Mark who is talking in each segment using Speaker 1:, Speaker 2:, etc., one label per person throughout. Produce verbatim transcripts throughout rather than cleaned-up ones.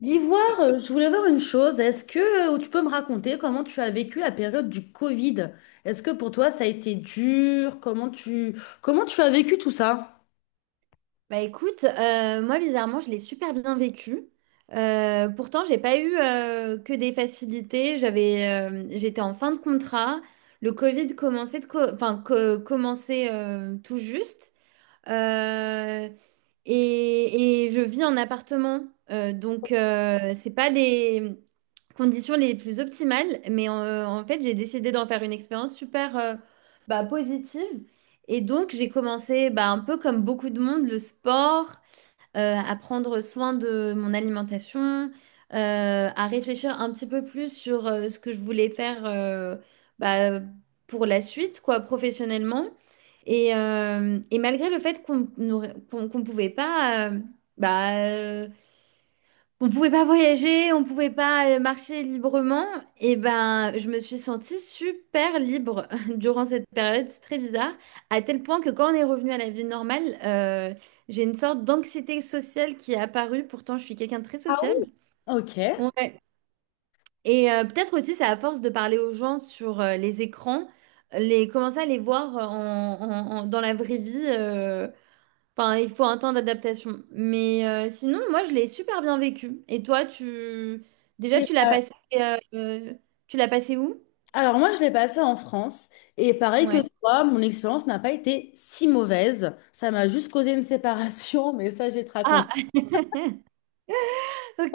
Speaker 1: L'Ivoire, euh, je voulais voir une chose. Est-ce que euh, tu peux me raconter comment tu as vécu la période du Covid? Est-ce que pour toi ça a été dur? Comment tu comment tu as vécu tout ça?
Speaker 2: Bah écoute, euh, moi bizarrement, je l'ai super bien vécu. Euh, pourtant, j'ai pas eu euh, que des facilités. J'avais, euh, j'étais en fin de contrat. Le Covid commençait de co- enfin, co- commençait euh, tout juste. Euh, et, et je vis en appartement. Euh, donc, euh, c'est pas les conditions les plus optimales, mais euh, en fait, j'ai décidé d'en faire une expérience super euh, bah, positive. Et donc, j'ai commencé bah, un peu comme beaucoup de monde, le sport euh, à prendre soin de mon alimentation, euh, à réfléchir un petit peu plus sur euh, ce que je voulais faire euh, bah, pour la suite, quoi, professionnellement. Et, euh, et malgré le fait qu'on ne qu'on, qu'on pouvait pas euh, bah, on pouvait pas voyager, on pouvait pas euh, marcher librement. Et ben, je me suis sentie super libre durant cette période, c'est très bizarre. À tel point que quand on est revenu à la vie normale, euh, j'ai une sorte d'anxiété sociale qui est apparue. Pourtant, je suis quelqu'un de très
Speaker 1: Ah oui,
Speaker 2: sociable.
Speaker 1: ok.
Speaker 2: Ouais. Et euh, peut-être aussi, c'est à force de parler aux gens sur euh, les écrans, les commencer à les voir euh, en- en- en- dans la vraie vie. euh, Enfin, il faut un temps d'adaptation. Mais euh, sinon, moi, je l'ai super bien vécu. Et toi, tu... Déjà,
Speaker 1: Et-
Speaker 2: tu l'as passé... euh, euh, tu l'as passé où?
Speaker 1: alors moi, je l'ai passé en France et pareil que
Speaker 2: Ouais.
Speaker 1: toi, mon expérience n'a pas été si mauvaise. Ça m'a juste causé une séparation, mais ça, je vais te
Speaker 2: Ah,
Speaker 1: raconter.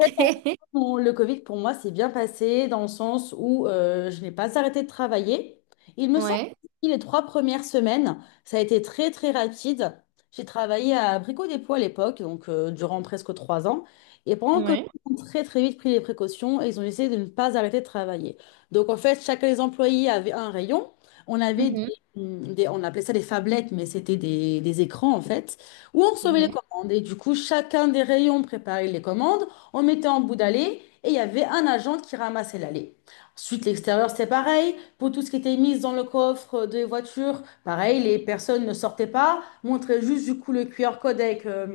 Speaker 1: fait, en- mon- le Covid, pour moi, s'est bien passé dans le sens où euh, je n'ai pas arrêté de travailler. Il me semble
Speaker 2: Ouais.
Speaker 1: que les trois premières semaines, ça a été très, très rapide. J'ai travaillé à Brico Dépôt à l'époque, donc euh, durant presque trois ans. Et pendant le Covid,
Speaker 2: Ouais.
Speaker 1: ils ont très, très vite pris les précautions et ils ont essayé de ne pas arrêter de travailler. Donc, en fait, chacun des employés avait un rayon. On avait des,
Speaker 2: Mhm.
Speaker 1: mm, des- on appelait ça des phablettes, mais c'était des, des écrans, en fait, où on recevait les
Speaker 2: Ouais.
Speaker 1: commandes. Et du coup, chacun des rayons préparait les commandes. On mettait en bout d'allée et il y avait un agent qui ramassait l'allée. Ensuite, l'extérieur, c'est pareil. Pour tout ce qui était mis dans le coffre des voitures, pareil, les personnes ne sortaient pas, montraient juste du coup le Q R code avec, euh,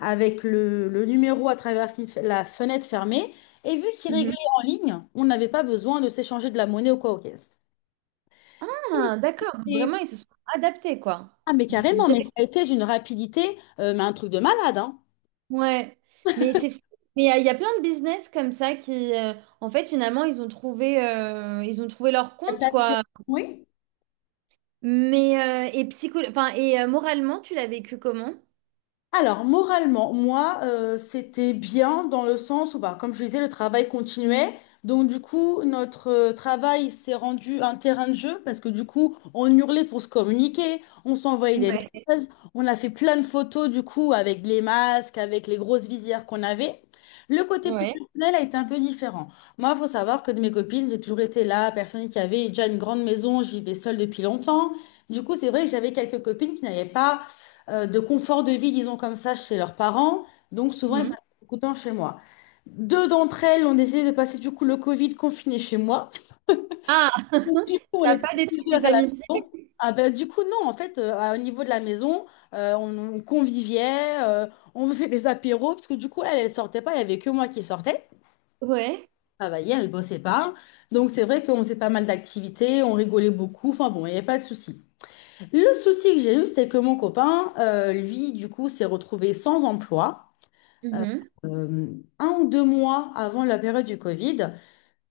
Speaker 1: avec le, le numéro à travers la fen- la fenêtre fermée. Et vu qu'ils réglaient
Speaker 2: Mhm.
Speaker 1: en ligne, on n'avait pas besoin de s'échanger de la monnaie ou quoi aux caisses.
Speaker 2: Ah, d'accord. Donc, vraiment,
Speaker 1: Et-
Speaker 2: ils se sont adaptés, quoi.
Speaker 1: ah, mais
Speaker 2: D-
Speaker 1: carrément, mais
Speaker 2: direct.
Speaker 1: ça a été d'une rapidité, euh, mais un truc de malade, hein.
Speaker 2: Ouais. Mais c'est... Mais il y, a il y a plein de business comme ça qui... euh, en fait, finalement, ils ont trouvé, euh, ils ont trouvé leur compte,
Speaker 1: Adaptation.
Speaker 2: quoi.
Speaker 1: Oui.
Speaker 2: Mais... euh, et psycho... enfin, et euh, moralement, tu l'as vécu comment?
Speaker 1: Alors, moralement, moi, euh, c'était bien dans le sens où, bah, comme je disais, le travail continuait. Donc, du coup, notre euh, travail s'est rendu un terrain de jeu parce que, du coup, on hurlait pour se communiquer, on s'envoyait des
Speaker 2: Ouais.
Speaker 1: messages, on a fait plein de photos, du coup, avec les masques, avec les grosses visières qu'on avait. Le côté plus
Speaker 2: Ouais.
Speaker 1: personnel a été un peu différent. Moi, il faut savoir que de mes copines, j'ai toujours été la personne qui avait déjà une grande maison, je vivais seule depuis longtemps. Du coup, c'est vrai que j'avais quelques copines qui n'avaient pas euh, de confort de vie, disons comme ça, chez leurs parents. Donc souvent, ils
Speaker 2: Mhm.
Speaker 1: passent beaucoup de temps chez moi. Deux d'entre elles ont décidé de passer du coup le Covid confiné chez moi.
Speaker 2: Ah,
Speaker 1: Du coup, on
Speaker 2: ça n'a
Speaker 1: était
Speaker 2: pas détruit
Speaker 1: plusieurs
Speaker 2: des
Speaker 1: à la
Speaker 2: amitiés?
Speaker 1: maison. Ah ben, du coup, non, en fait, euh, à- au niveau de la maison, euh, on, on conviviait, euh, on faisait des apéros, parce que du coup, elle, elle sortait pas, il n'y avait que moi qui sortais.
Speaker 2: Ouais.
Speaker 1: Travaillait, elle bossait pas. Donc, c'est vrai qu'on faisait pas mal d'activités, on rigolait beaucoup, enfin bon, il n'y avait pas de souci. Le souci que j'ai eu, c'était que mon copain, euh, lui, du coup, s'est retrouvé sans emploi euh,
Speaker 2: Mhm.
Speaker 1: euh, un ou deux mois avant la période du Covid.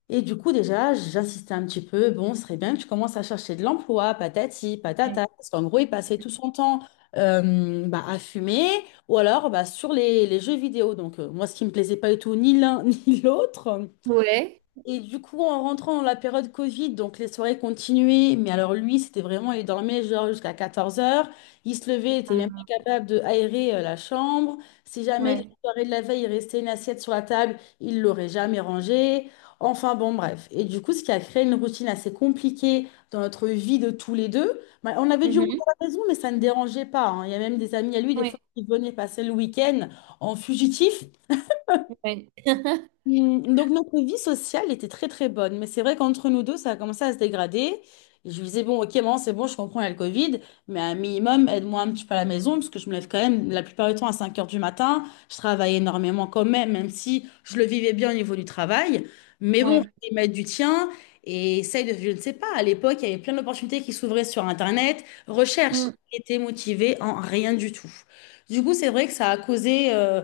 Speaker 1: Et du coup, déjà, j'insistais un petit peu, bon, ce serait bien que tu commences à chercher de l'emploi, patati, patata. Parce qu'en gros, il passait tout son temps euh, bah, à fumer ou alors bah, sur les, les jeux vidéo. Donc, euh, moi, ce qui me plaisait pas du tout, ni l'un ni l'autre.
Speaker 2: Ouais.
Speaker 1: Et du coup, en rentrant dans la période Covid, donc les soirées continuaient, mais alors lui, c'était vraiment, il dormait genre jusqu'à 14 heures. Il se levait, il était même pas
Speaker 2: Ah.
Speaker 1: capable de aérer euh, la chambre. Si jamais les
Speaker 2: Ouais.
Speaker 1: soirées de la veille, il restait une assiette sur la table, il l'aurait jamais rangée. Enfin bon, bref. Et du coup, ce qui a créé une routine assez compliquée dans notre vie de tous les deux. Bah, on avait du monde
Speaker 2: Mhm.
Speaker 1: à la maison, mais ça ne dérangeait pas, hein. Il y a même des amis à lui, des
Speaker 2: Ouais.
Speaker 1: fois, qui venaient passer le week-end en fugitif.
Speaker 2: Ouais.
Speaker 1: Mm, Donc notre vie sociale était très très bonne, mais c'est vrai qu'entre nous deux, ça a commencé à se dégrader. Et je lui disais, bon, ok, maman, c'est bon, je comprends, il y a le Covid, mais un minimum, aide-moi un petit peu à la maison, parce que je me lève quand même la plupart du temps à cinq heures du matin. Je travaille énormément quand même, même si je le vivais bien au niveau du travail. Mais bon,
Speaker 2: Ouais.
Speaker 1: il m'aide du tien et essaye de, je ne sais pas, à l'époque, il y avait plein d'opportunités qui s'ouvraient sur Internet. Recherche,
Speaker 2: Mm.
Speaker 1: était motivée en rien du tout. Du coup, c'est vrai que ça a causé, euh,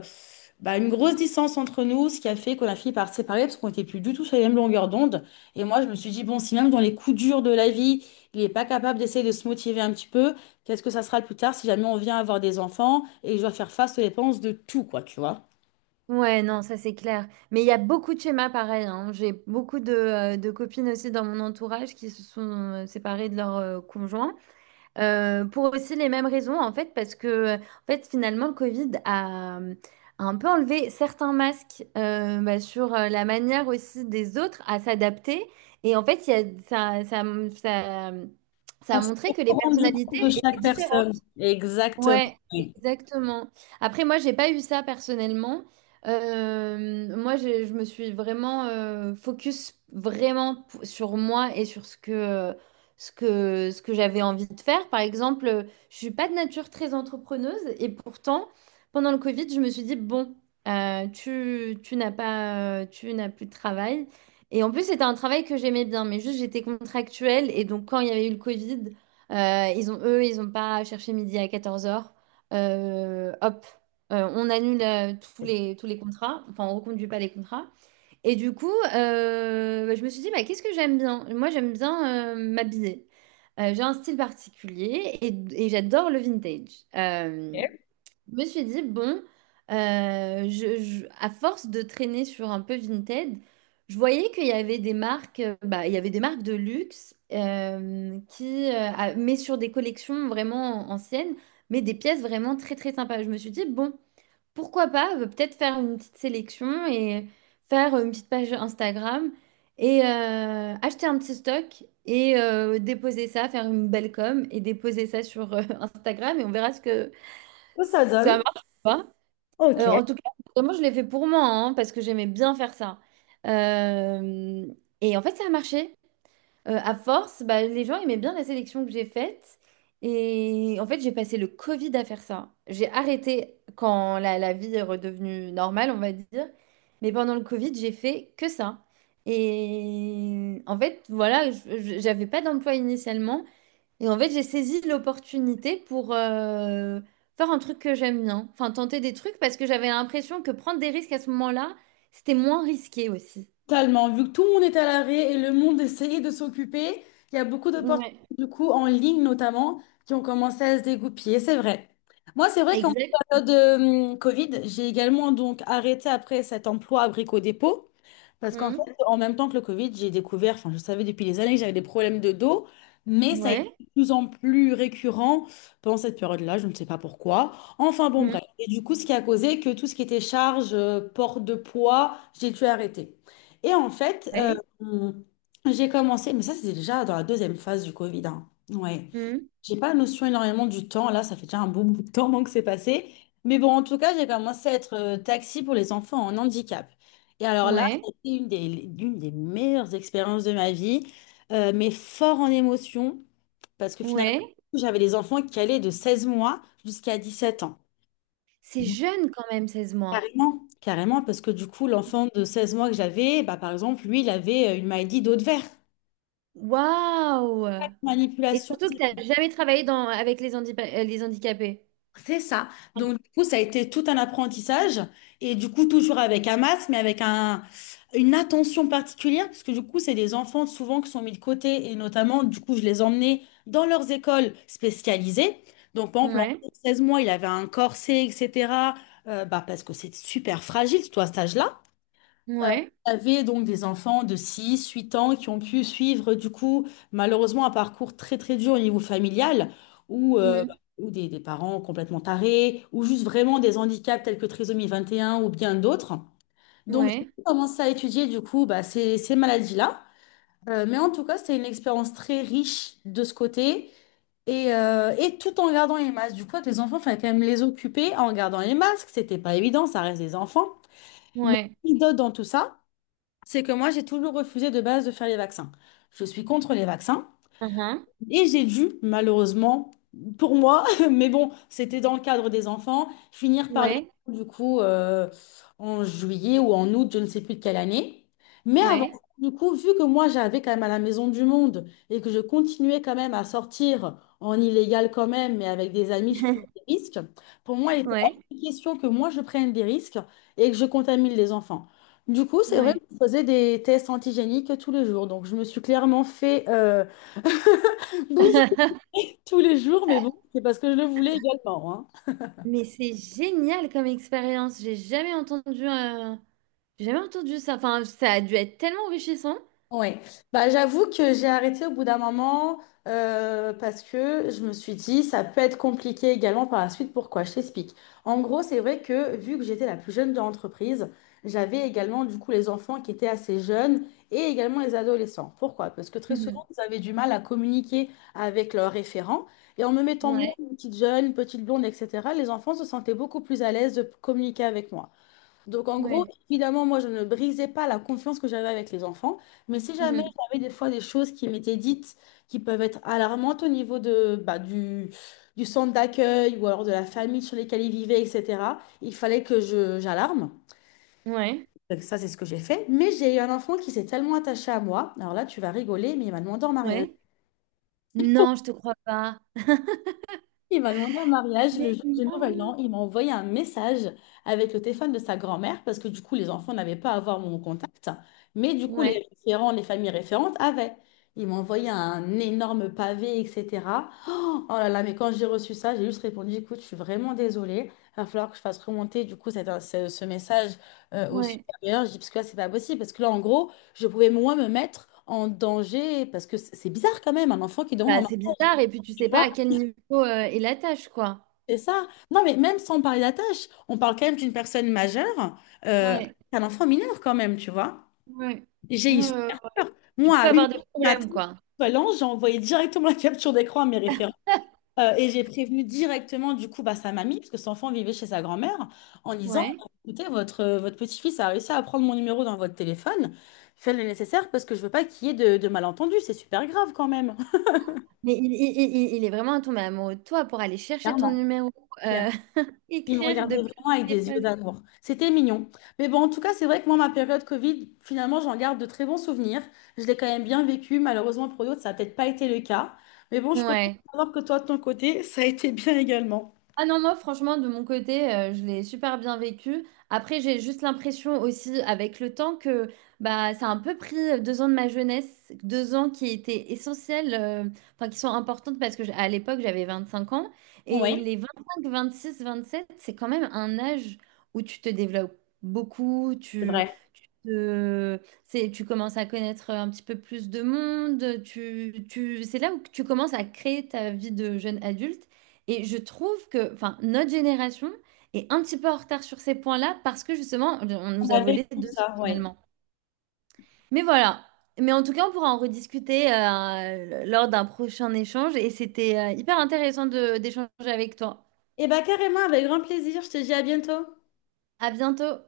Speaker 1: bah, une grosse distance entre nous, ce qui a fait qu'on a fini par se séparer parce qu'on n'était plus du tout sur les mêmes longueurs d'onde. Et moi, je me suis dit, bon, si même dans les coups durs de la vie, il n'est pas capable d'essayer de se motiver un petit peu, qu'est-ce que ça sera plus tard si jamais on vient avoir des enfants et je dois faire face aux dépenses de tout, quoi, tu vois?
Speaker 2: Ouais, non, ça c'est clair. Mais il y a beaucoup de schémas pareils. Hein. J'ai beaucoup de, euh, de copines aussi dans mon entourage qui se sont euh, séparées de leur euh, conjoint. Euh, pour aussi les mêmes raisons, en fait, parce que euh, en fait, finalement, le Covid a, hum, a un peu enlevé certains masques euh, bah, sur euh, la manière aussi des autres à s'adapter. Et en fait, il y a, ça, ça, ça, hum, ça
Speaker 1: On
Speaker 2: a
Speaker 1: s'est
Speaker 2: montré que les
Speaker 1: beaucoup rendu compte
Speaker 2: personnalités
Speaker 1: de
Speaker 2: étaient
Speaker 1: chaque personne.
Speaker 2: différentes.
Speaker 1: Exactement.
Speaker 2: Ouais,
Speaker 1: Oui.
Speaker 2: exactement. Après, moi, j'ai pas eu ça personnellement. Euh, moi, j'ai- je me suis vraiment euh, focus vraiment p- sur moi et sur ce que ce que ce que j'avais envie de faire. Par exemple, euh, je suis pas de nature très entrepreneuse et pourtant, pendant le Covid, je me suis dit bon, euh, tu tu n'as pas tu n'as plus de travail. Et en plus, c'était un travail que j'aimais bien, mais juste j'étais contractuelle et donc quand il y avait eu le Covid. Euh, ils ont, eux, ils n'ont pas cherché midi à quatorze heures. Hop, euh, on annule euh, tous les, tous les contrats. Enfin, on reconduit pas les contrats. Et du coup, euh, bah, je me suis dit, bah, qu'est-ce que j'aime bien? Moi, j'aime bien euh, m'habiller. Euh, j'ai un style particulier et, et j'adore le vintage. Euh, je me suis dit, bon, euh, je, je- à force de traîner sur un peu Vinted, je voyais qu'il y avait des marques, euh, bah, il y avait des marques de luxe, euh, qui, euh, ah, mais sur des collections vraiment anciennes, mais des pièces vraiment très très sympas. Je me suis dit, bon, pourquoi pas, euh, peut-être faire une petite sélection et faire euh, une petite page Instagram et euh, acheter un petit stock et euh, déposer ça, faire une belle com et déposer ça sur euh, Instagram et on verra ce que
Speaker 1: Que ça
Speaker 2: ça
Speaker 1: donne?
Speaker 2: marche pas.
Speaker 1: Ok.
Speaker 2: Euh, en tout cas, moi, je l'ai fait pour moi, hein, parce que j'aimais bien faire ça. Euh, et en fait, ça a marché. Euh, à force, bah, les gens aimaient bien la sélection que j'ai faite. Et en fait, j'ai passé le Covid à faire ça. J'ai arrêté quand la, la vie est redevenue normale, on va dire. Mais pendant le Covid, j'ai fait que ça. Et en fait, voilà, je- je- j'avais pas d'emploi initialement. Et en fait, j'ai saisi l'opportunité pour euh, faire un truc que j'aime bien. Enfin, tenter des trucs parce que j'avais l'impression que prendre des risques à ce moment-là, c'était moins risqué aussi.
Speaker 1: Totalement. Vu que tout le monde est à l'arrêt et le monde essayait de s'occuper, il y a beaucoup d'opportunités,
Speaker 2: Ouais.
Speaker 1: du coup, en ligne notamment, qui ont commencé à se dégoupiller. C'est vrai. Moi, c'est vrai qu'en
Speaker 2: Exact.
Speaker 1: période euh, Covid, j'ai également donc arrêté après cet emploi à Brico Dépôt. Parce qu'en
Speaker 2: Mhm.
Speaker 1: fait, en même temps que le Covid, j'ai découvert, enfin, je savais depuis des années que j'avais des problèmes de dos, mais ça a été
Speaker 2: Ouais.
Speaker 1: de plus en plus récurrent pendant cette période-là, je ne sais pas pourquoi. Enfin, bon,
Speaker 2: Mhm.
Speaker 1: bref. Et du coup, ce qui a causé que tout ce qui était charge, euh, port de poids, j'ai dû arrêter. Et en fait, euh,
Speaker 2: Ouais.
Speaker 1: j'ai commencé, mais ça c'était déjà dans la deuxième phase du Covid, hein. Ouais.
Speaker 2: Mhm.
Speaker 1: J'ai pas notion énormément du temps, là ça fait déjà un bon bout de temps moi, que c'est passé. Mais bon, en tout cas, j'ai commencé à être euh, taxi pour les enfants en handicap. Et alors là,
Speaker 2: Ouais.
Speaker 1: c'était une des, l'une des meilleures expériences de ma vie, euh, mais fort en émotion, parce que finalement,
Speaker 2: Ouais.
Speaker 1: j'avais des enfants qui allaient de seize mois jusqu'à dix-sept ans.
Speaker 2: C'est jeune quand même, seize mois.
Speaker 1: Carrément, carrément, parce que du coup, l'enfant de seize mois que j'avais, bah, par exemple, lui, il avait euh, une maladie d'eau de verre.
Speaker 2: Waouh! Et
Speaker 1: Manipulation,
Speaker 2: surtout que tu n'as jamais travaillé dans, avec les, handipa- euh, les handicapés.
Speaker 1: c'est ça. Donc, du coup, ça a été tout un apprentissage. Et du coup, toujours avec un masque, mais avec un, une attention particulière, parce que du coup, c'est des enfants souvent qui sont mis de côté. Et notamment, du coup, je les emmenais dans leurs écoles spécialisées. Donc, par exemple, l'enfant
Speaker 2: Ouais.
Speaker 1: de mois, il avait un corset, et cetera euh, bah, parce que c'est super fragile, toi, à cet âge-là. Euh,
Speaker 2: Ouais.
Speaker 1: Vous avez donc des enfants de six, huit ans qui ont pu suivre, du coup, malheureusement, un parcours très très dur au niveau familial, ou euh,
Speaker 2: Mhm.
Speaker 1: ou des, des parents complètement tarés, ou juste vraiment des handicaps tels que trisomie vingt et un ou bien d'autres. Donc, j'ai
Speaker 2: Ouais.
Speaker 1: commencé à étudier, du coup, bah, ces, ces maladies-là. Euh, mais en tout cas, c'était une expérience très riche de ce côté. Et, euh, et tout en gardant les masques. Du coup, avec les enfants, il fallait quand même les occuper en gardant les masques. C'était pas évident, ça reste des enfants. Mais
Speaker 2: Ouais.
Speaker 1: anecdote dans tout ça, c'est que moi, j'ai toujours refusé de base de faire les vaccins. Je suis contre les vaccins.
Speaker 2: Uhum.
Speaker 1: Et j'ai dû, malheureusement, pour moi, mais bon, c'était dans le cadre des enfants, finir par les
Speaker 2: Ouais.
Speaker 1: du coup euh, en juillet ou en août, je ne sais plus de quelle année. Mais avant,
Speaker 2: Ouais.
Speaker 1: ça, du coup, vu que moi j'avais quand même à la Maison du Monde et que je continuais quand même à sortir en illégal quand même, mais avec des amis, je prenais des risques. Pour moi, il était hors
Speaker 2: Ouais.
Speaker 1: de question que moi je prenne des risques et que je contamine les enfants. Du coup, c'est vrai que
Speaker 2: Ouais.
Speaker 1: je faisais des tests antigéniques tous les jours. Donc, je me suis clairement fait euh, tous les jours, mais bon, c'est parce que je le voulais également, hein.
Speaker 2: Mais c'est génial comme expérience. J'ai jamais entendu, euh, j'ai jamais entendu ça. Enfin, ça a dû être tellement enrichissant.
Speaker 1: Ouais, bah j'avoue que j'ai arrêté au bout d'un moment euh, parce que je me suis dit ça peut être compliqué également par la suite. Pourquoi? Je t'explique. En gros, c'est vrai que vu que j'étais la plus jeune de l'entreprise, j'avais également du coup les enfants qui étaient assez jeunes et également les adolescents. Pourquoi? Parce que très
Speaker 2: Mhm.
Speaker 1: souvent, ils avaient du mal à communiquer avec leurs référents et en me mettant moi,
Speaker 2: Ouais,
Speaker 1: une petite jeune, une petite blonde, et cetera, les enfants se sentaient beaucoup plus à l'aise de communiquer avec moi. Donc, en gros,
Speaker 2: ouais.
Speaker 1: évidemment, moi, je ne brisais pas la confiance que j'avais avec les enfants, mais si jamais
Speaker 2: Mhm.
Speaker 1: j'avais des fois des choses qui m'étaient dites qui peuvent être alarmantes au niveau de, bah, du, du centre d'accueil ou alors de la famille sur lesquelles ils vivaient, et cetera, il fallait que je, j'alarme.
Speaker 2: Ouais,
Speaker 1: Donc, ça, c'est ce que j'ai fait. Mais j'ai eu un enfant qui s'est tellement attaché à moi. Alors là, tu vas rigoler, mais il m'a demandé en mariage.
Speaker 2: ouais. Non, je te crois pas.
Speaker 1: Il m'a demandé un mariage
Speaker 2: Mais
Speaker 1: le jour du Nouvel An.
Speaker 2: non.
Speaker 1: Il m'a envoyé un message avec le téléphone de sa grand-mère parce que du coup, les enfants n'avaient pas à avoir mon contact. Mais du coup, les
Speaker 2: Ouais,
Speaker 1: référents, les familles référentes avaient. Il m'a envoyé un énorme pavé, et cetera. Oh, oh là là, mais quand j'ai reçu ça, j'ai juste répondu, écoute, je suis vraiment désolée. Il va falloir que je fasse remonter du coup cette- ce, ce message euh, au
Speaker 2: ouais.
Speaker 1: supérieur. Je dis, parce que là, c'est pas possible. Parce que là, en gros, je pouvais moi me mettre en danger parce que c'est c'est bizarre quand même, un enfant qui demande en
Speaker 2: Bah, c'est bizarre. Et puis, tu sais pas à
Speaker 1: mariage.
Speaker 2: quel niveau euh, est la tâche, quoi.
Speaker 1: C'est ça. Non, mais même sans parler d'attache, on parle quand même d'une personne majeure, euh,
Speaker 2: Ouais,
Speaker 1: un enfant mineur quand même, tu vois.
Speaker 2: ouais.
Speaker 1: J'ai eu
Speaker 2: Euh,
Speaker 1: super peur.
Speaker 2: Tu
Speaker 1: Moi,
Speaker 2: peux
Speaker 1: à une
Speaker 2: avoir des
Speaker 1: heure du
Speaker 2: problèmes,
Speaker 1: matin,
Speaker 2: quoi.
Speaker 1: l'ange, j'ai envoyé directement la capture d'écran à mes référents. euh, et j'ai prévenu directement, du coup, bah, sa mamie, parce que son enfant vivait chez sa grand-mère, en disant,
Speaker 2: Ouais.
Speaker 1: écoutez, votre, euh, votre petit-fils a réussi à prendre mon numéro dans votre téléphone. Faites le nécessaire parce que je veux pas qu'il y ait de, de malentendus. C'est super grave quand même.
Speaker 2: Mais il, il- il- il- il est vraiment tombé amoureux de toi pour aller chercher ton
Speaker 1: Clairement.
Speaker 2: numéro, euh,
Speaker 1: Il me
Speaker 2: écrire
Speaker 1: regardait
Speaker 2: depuis
Speaker 1: vraiment
Speaker 2: le
Speaker 1: avec des yeux
Speaker 2: téléphone.
Speaker 1: d'amour. C'était mignon. Mais bon, en tout cas, c'est vrai que moi, ma période Covid, finalement, j'en garde de très bons souvenirs. Je l'ai quand même bien vécu. Malheureusement, pour d'autres, ça n'a peut-être pas été le cas. Mais bon, je suis contente
Speaker 2: Ouais.
Speaker 1: de savoir que toi, de ton côté, ça a été bien également.
Speaker 2: Ah non, moi, franchement, de mon côté, euh, je l'ai super bien vécu. Après, j'ai juste l'impression aussi, avec le temps, que bah, ça a un peu pris euh, deux ans de ma jeunesse, deux ans qui étaient essentiels, euh, enfin, qui sont importantes parce que j'- à l'époque, j'avais vingt-cinq ans. Et
Speaker 1: Oui,
Speaker 2: les vingt-cinq, vingt-six, vingt-sept, c'est quand même un âge où tu te développes beaucoup,
Speaker 1: c'est
Speaker 2: tu,
Speaker 1: vrai.
Speaker 2: tu te- c'est, tu commences à connaître un petit peu plus de monde, tu, tu, c'est là où tu commences à créer ta vie de jeune adulte. Et je trouve que, enfin, notre génération est un petit peu en retard sur ces points-là parce que justement, on
Speaker 1: On
Speaker 2: nous a
Speaker 1: a vécu
Speaker 2: volé deux ans
Speaker 1: ça, oui.
Speaker 2: finalement. Mais voilà. Mais en tout cas, on pourra en rediscuter euh, lors d'un prochain échange et c'était euh, hyper intéressant de d'échanger avec toi.
Speaker 1: Eh bien, carrément, avec grand plaisir. Je te dis à bientôt.
Speaker 2: À bientôt.